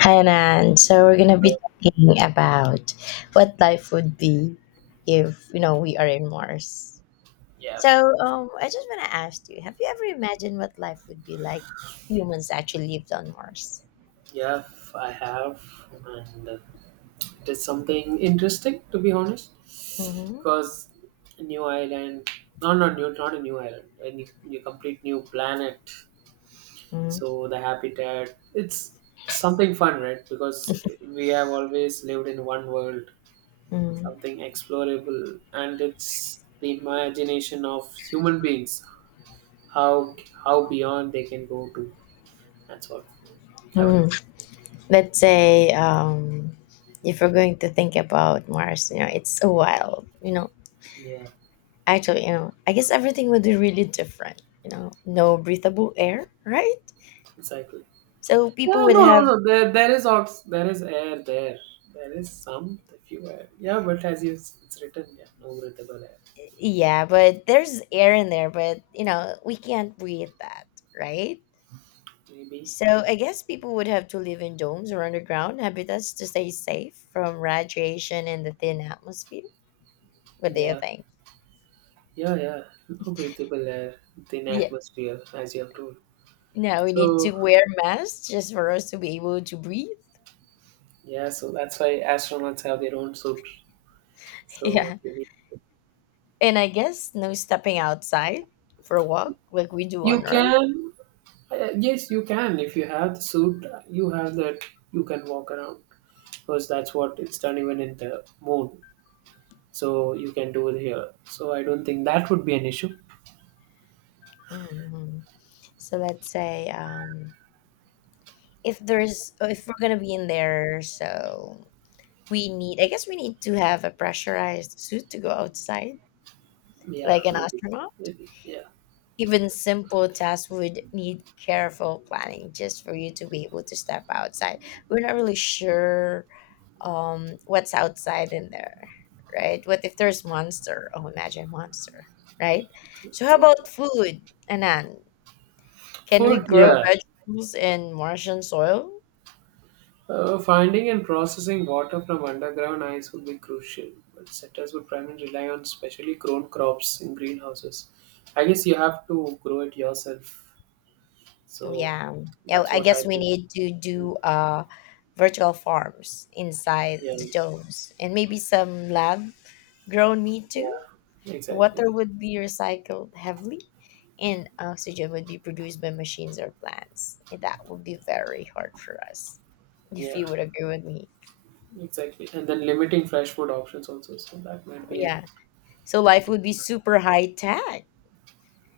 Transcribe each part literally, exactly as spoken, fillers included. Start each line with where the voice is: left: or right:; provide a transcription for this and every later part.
left: Hi, Nan. So we're gonna be talking about what life would be if you know we are in Mars.
right: Yeah,
left: So um, I just wanna ask you: Have you ever imagined what life would be like if humans actually lived on Mars?
right: yeah, I have, and uh, it is something interesting, to be honest.
left: Mm-hmm.
right: Because new island, no, not new, not a new island, a new, new complete new planet.
left: Mm-hmm.
right: So the habitat, it's something fun, right? Because we have always lived in one world, something
left: Mm-hmm.
right: explorable, and it's the imagination of human beings, how how beyond they can go to. That's what I would like.
left: Let's say um, if we're going to think about Mars, you know, it's a while. You know,
right: Yeah,
left: actually, you know, I guess everything would be really different. You know, no breathable air, right?
right: exactly.
left: So people
right: Yeah,
left: would
right: no, no,
left: have.
right: no. There, there is ox. There is air. There, there is some few air. Yeah, but as you, it's written. Yeah, no breathable air.
left: Yeah, but there's air in there, but you know, we can't breathe that, right?
right: Maybe.
left: So I guess people would have to live in domes or underground habitats to stay safe from radiation and the thin atmosphere. What do you
right: Yeah,
left: think?
right: yeah, yeah. No breathable air. Thin
left: Yeah.
right: atmosphere, as you have told.
left: Now we need to
right: So
left: wear masks just for us to be able to breathe.
right: yeah, so that's why astronauts have their own suit. So
left: Yeah. And I guess no stepping outside for a walk like we do
right: you
left: on Earth.
right: can, uh, yes, you can. If you have the suit, you have that. You can walk around, because that's what it's done even in the moon. So you can do it here. So I don't think that would be an issue.
left: Hmm. So let's say um, if there's if we're gonna be in there, so we need I guess we need to have a pressurized suit to go outside
right: Yeah,
left: like an
right: maybe.
left: astronaut.
right: Maybe. Yeah,
left: Even simple tasks would need careful planning just for you to be able to step outside. We're not really sure um what's outside in there, right? What if there's monster? Oh, imagine monster, right? So how
right: exactly.
left: about food, anan? Can we
right: Food,
left: grow
right: yeah.
left: vegetables in martian soil?
right: Uh, finding and processing water from underground ice would be crucial, but settlers would primarily rely on specially grown crops in greenhouses. I guess you have to grow it yourself, so
left: Yeah. Yeah,
right: that's
left: I
right: what I
left: guess we
right: think.
left: need to do uh vertical farms inside
right: Yeah,
left: the domes and maybe some lab grown meat too.
right: yeah,
left: The
right: exactly.
left: water would be recycled heavily and oxygen would be produced by machines or plants. And that would be very hard for us if
right: Yeah,
left: you would agree with me.
right: exactly. And then limiting fresh food options also, so that might be an,
left: Yeah. So life would be super high tech.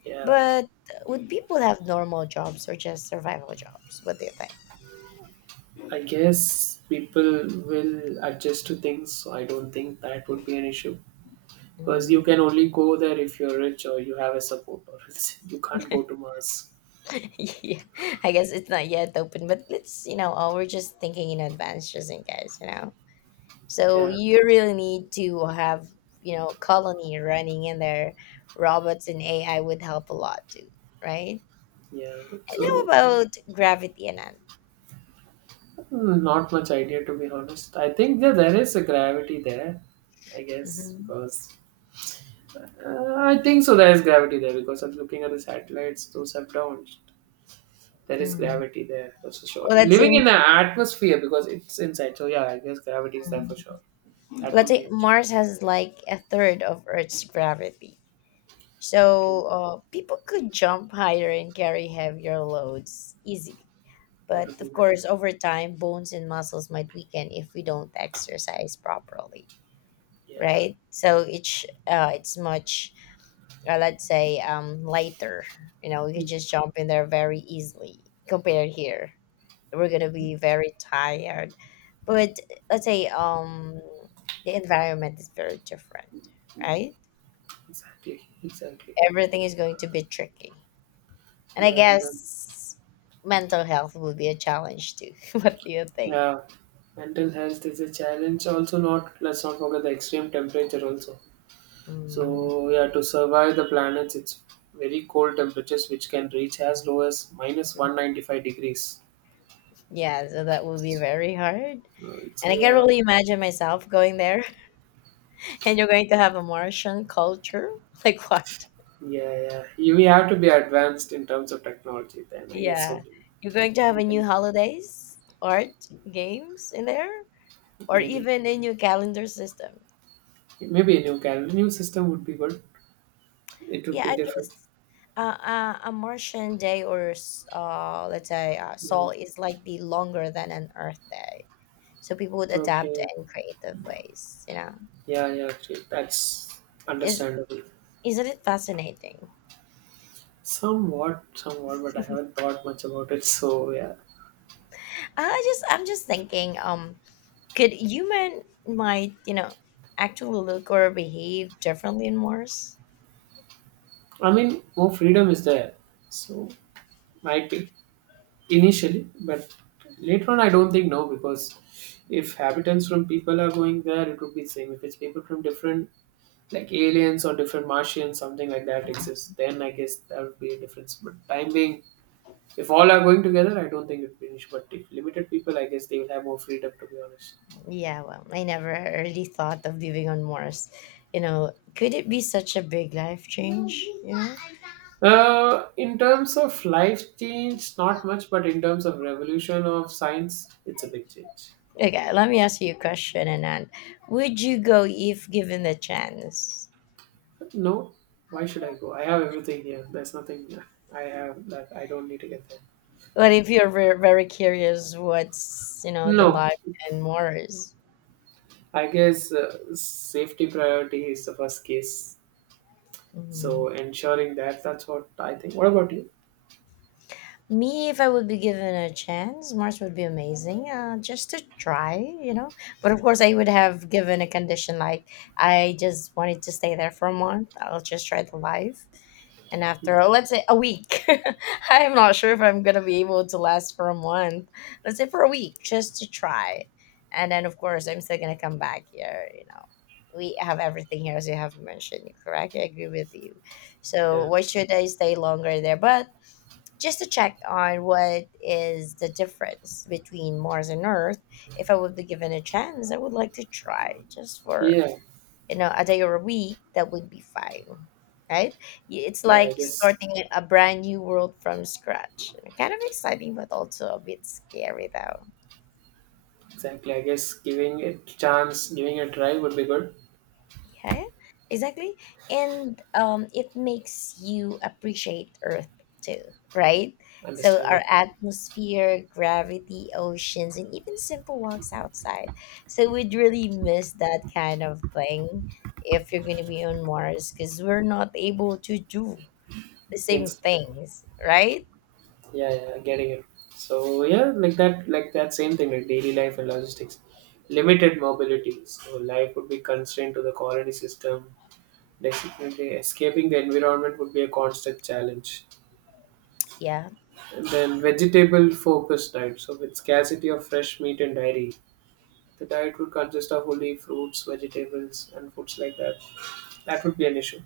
right: yeah.
left: But would people have normal jobs or just survival jobs? What do you think?
right: I guess people will adjust to things, so I don't think that would be an issue. Because you
left: Mm.
right: can only go there if you're rich or you have a support, or else you can't go to Mars.
left: Yeah, I guess it's not yet open, but let's, you know, uh, we're just thinking in advance just in case, you know. So
right: Yeah,
left: you really need to have, you know, colony running in there. Robots and A I would help a lot too, right?
right: yeah,
left: And how
right: so
left: about gravity and
right: mm, not much idea, to be honest. I think that there is a gravity there, I guess,
left: mm-hmm.
right: because uh, I think so there is gravity there, because I'm looking at the satellites those have launched. There is
left: Mm.
right: gravity there, that's for sure.
left: Well, let's say,
right: Living in the atmosphere because it's inside, so yeah, I guess gravity is there
left: mm,
right: for sure. That
left: let's
right: won't be
left: say
right: it.
left: Mars has like a third of Earth's gravity.
right: Okay.
left: So uh, people could jump higher and carry heavier loads easily.
right: That
left: But
right: would be
left: of
right: better.
left: course, over time, bones and muscles might weaken if we don't exercise properly,
right: Yeah,
left: right? So it's uh, it's much, uh, let's say, um, lighter. You know, we can just jump in there very easily compared here. We're gonna be very tired, but let's say um, the environment is very different, right?
right: exactly, exactly.
left: Everything is going to be tricky, and I
right: Yeah, and then
left: guess mental health will be a challenge too. What do you think?
right: yeah, mental health is a challenge. Also, not let's not forget the extreme temperature also.
left: Mm.
right: So yeah, to survive the planets, it's very cold temperatures which can reach as low as minus one ninety five degrees.
left: Yeah, so that would be very hard.
right: Right.
left: And
right: So
left: I can
right: yeah,
left: really imagine myself going there and you're going to have a Martian culture. Like what?
right: yeah, yeah. You We have to be advanced in terms of technology. Then I guess so.
left: Yeah. You're going to have
right: We
left: a new
right: can
left: holidays, art, games in there, or
right: maybe
left: even a new calendar system.
right: maybe a new calendar, new system would be good. It would
left: Yeah, I
right: be different.
left: guess uh, uh, a Martian day or s- uh, let's say uh,
right: Mm.
left: Sol is likely longer than an Earth day. So people would adapt
right: Okay.
left: in creative ways, you know.
right: Yeah, yeah. Great. That's
left: Is
right: understandable.
left: Isn't it fascinating?
right: Somewhat, somewhat, but I haven't thought much about it. So yeah,
left: I just I'm just thinking, um, could human might, you know, actually look or behave differently in Mars?
right: I mean, more freedom is there. So might be initially, but later on, I don't think no, because if habitants from people are going there, it would be same. If it's people from different, like aliens or different Martians, something like that exists, then I guess that would be a difference. But time being, if all are going together, I don't think it would be an issue. But if limited people, I guess they will have more freedom. To be honest.
left: Yeah, well, I never really thought of living on Mars. You know, could it be such a big life change? You know?
right: Uh, in terms of life change, not much, but in terms of revolution of science, it's a big change.
left: Okay, let me ask you a question, Anand. Would you go if given the chance?
right: No, why should I go? I have everything here. There's nothing I have that I don't need to get there.
left: What if you're very, very curious what's, you know, the
right: No,
left: life in Mars?
right: I guess uh, safety priority is the first case. So
left: Mhm.
right: ensuring that, that's what I think. What about you?
left: Me, if I would be given a chance, Mars would be amazing, uh, just to try, you know. But of course, I would have given a condition like I just wanted to stay there for a month. I'll just try the life, and
right: Hmm.
left: after uh, let's say a week, I'm not sure if I'm gonna be able to last for a month. Let's say for a week, just to try, and then of course, I'm still gonna come back here, you know. We have everything here, as you have mentioned, correct? I agree with you. So
right: Yeah,
left: why should I stay longer there? But just to check on what is the difference between Mars and Earth. If I would be given a chance, I would like to try just for
right: yeah,
left: you know a day or a week. That would be fine, right? Y- It's
right: yeah. I
left: like
right: guess
left: starting a a brand new world from scratch. Kind of exciting, but also a bit scary though.
right: exactly. I guess giving it chance, giving it a try would be good.
left: Yeah, exactly. And um, it makes you appreciate Earth too, right? So, our
right: Understandable.
left: atmosphere, gravity, oceans, and even simple walks outside. So, we'd really miss that kind of thing if you're going to be on Mars because we're not able to do the same
right: Things
left: things, right?
right: Yeah, yeah, getting it. So yeah, like that, like that same thing, like daily life and logistics, limited mobility. So life would be constrained to the colony system. Definitely, escaping the environment would be a constant challenge.
left: Yeah.
right: And then vegetable focused diet. So with scarcity of fresh meat and dairy, the diet would consist of only fruits, vegetables, and foods like that. That would be an issue.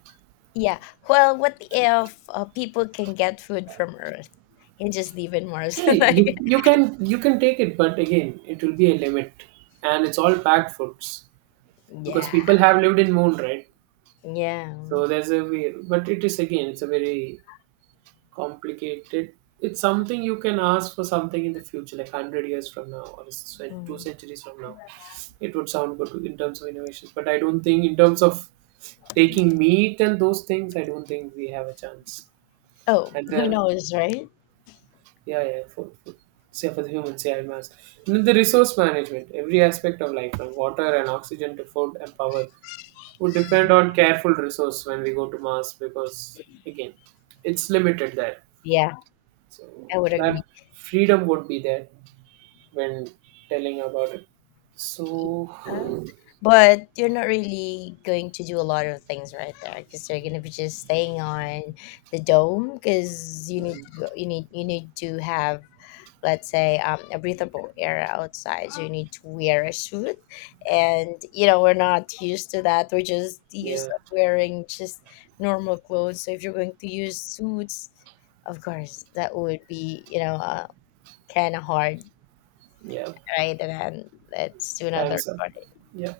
left: Yeah. Well, what if uh, people can get food from Earth and just live in Mars?
right: Hey, you
left: Like,
right: you can you can take it, but again, it will be a limit, and it's all packed foods. Because
left: yeah.
right: people have lived in moon, right?
left: Yeah.
right: So there's a way, but it is again, it's a very complicated, it's something you can ask for something in the future like one hundred years from now or cen- two
left: Mhm.
right: centuries from now. It would sound good in terms of innovations, but I don't think in terms of taking meat and those things, I don't think we have a chance.
left: Oh,
right: And
left: who
right: then
left: knows, right?
right: yeah, yeah, for, for say for the human say mass, and then the resource management, every aspect of life from water and oxygen to food and power would
left: Mm.
right: depend on careful resource when we go to Mars, because again, it's limited there.
left: Yeah,
right: So
left: I would agree.
right: that freedom would be there when telling about it.
left: Yeah.
right: So
left: But you're not really going to do a lot of things right there because you're going to be just staying on the dome because you need
right: hmm,
left: to go, you need you need to have, let's say um, a breathable air outside, so you need to wear a suit. And you know we're not used to that, we're just used
right: yeah,
left: of wearing just normal clothes. So if you're going to use suits, of course that would be, you know, uh, kind of hard,
right: yeah,
left: right? And then let's do another
right: time's up.
left: recording.
right: Yeah.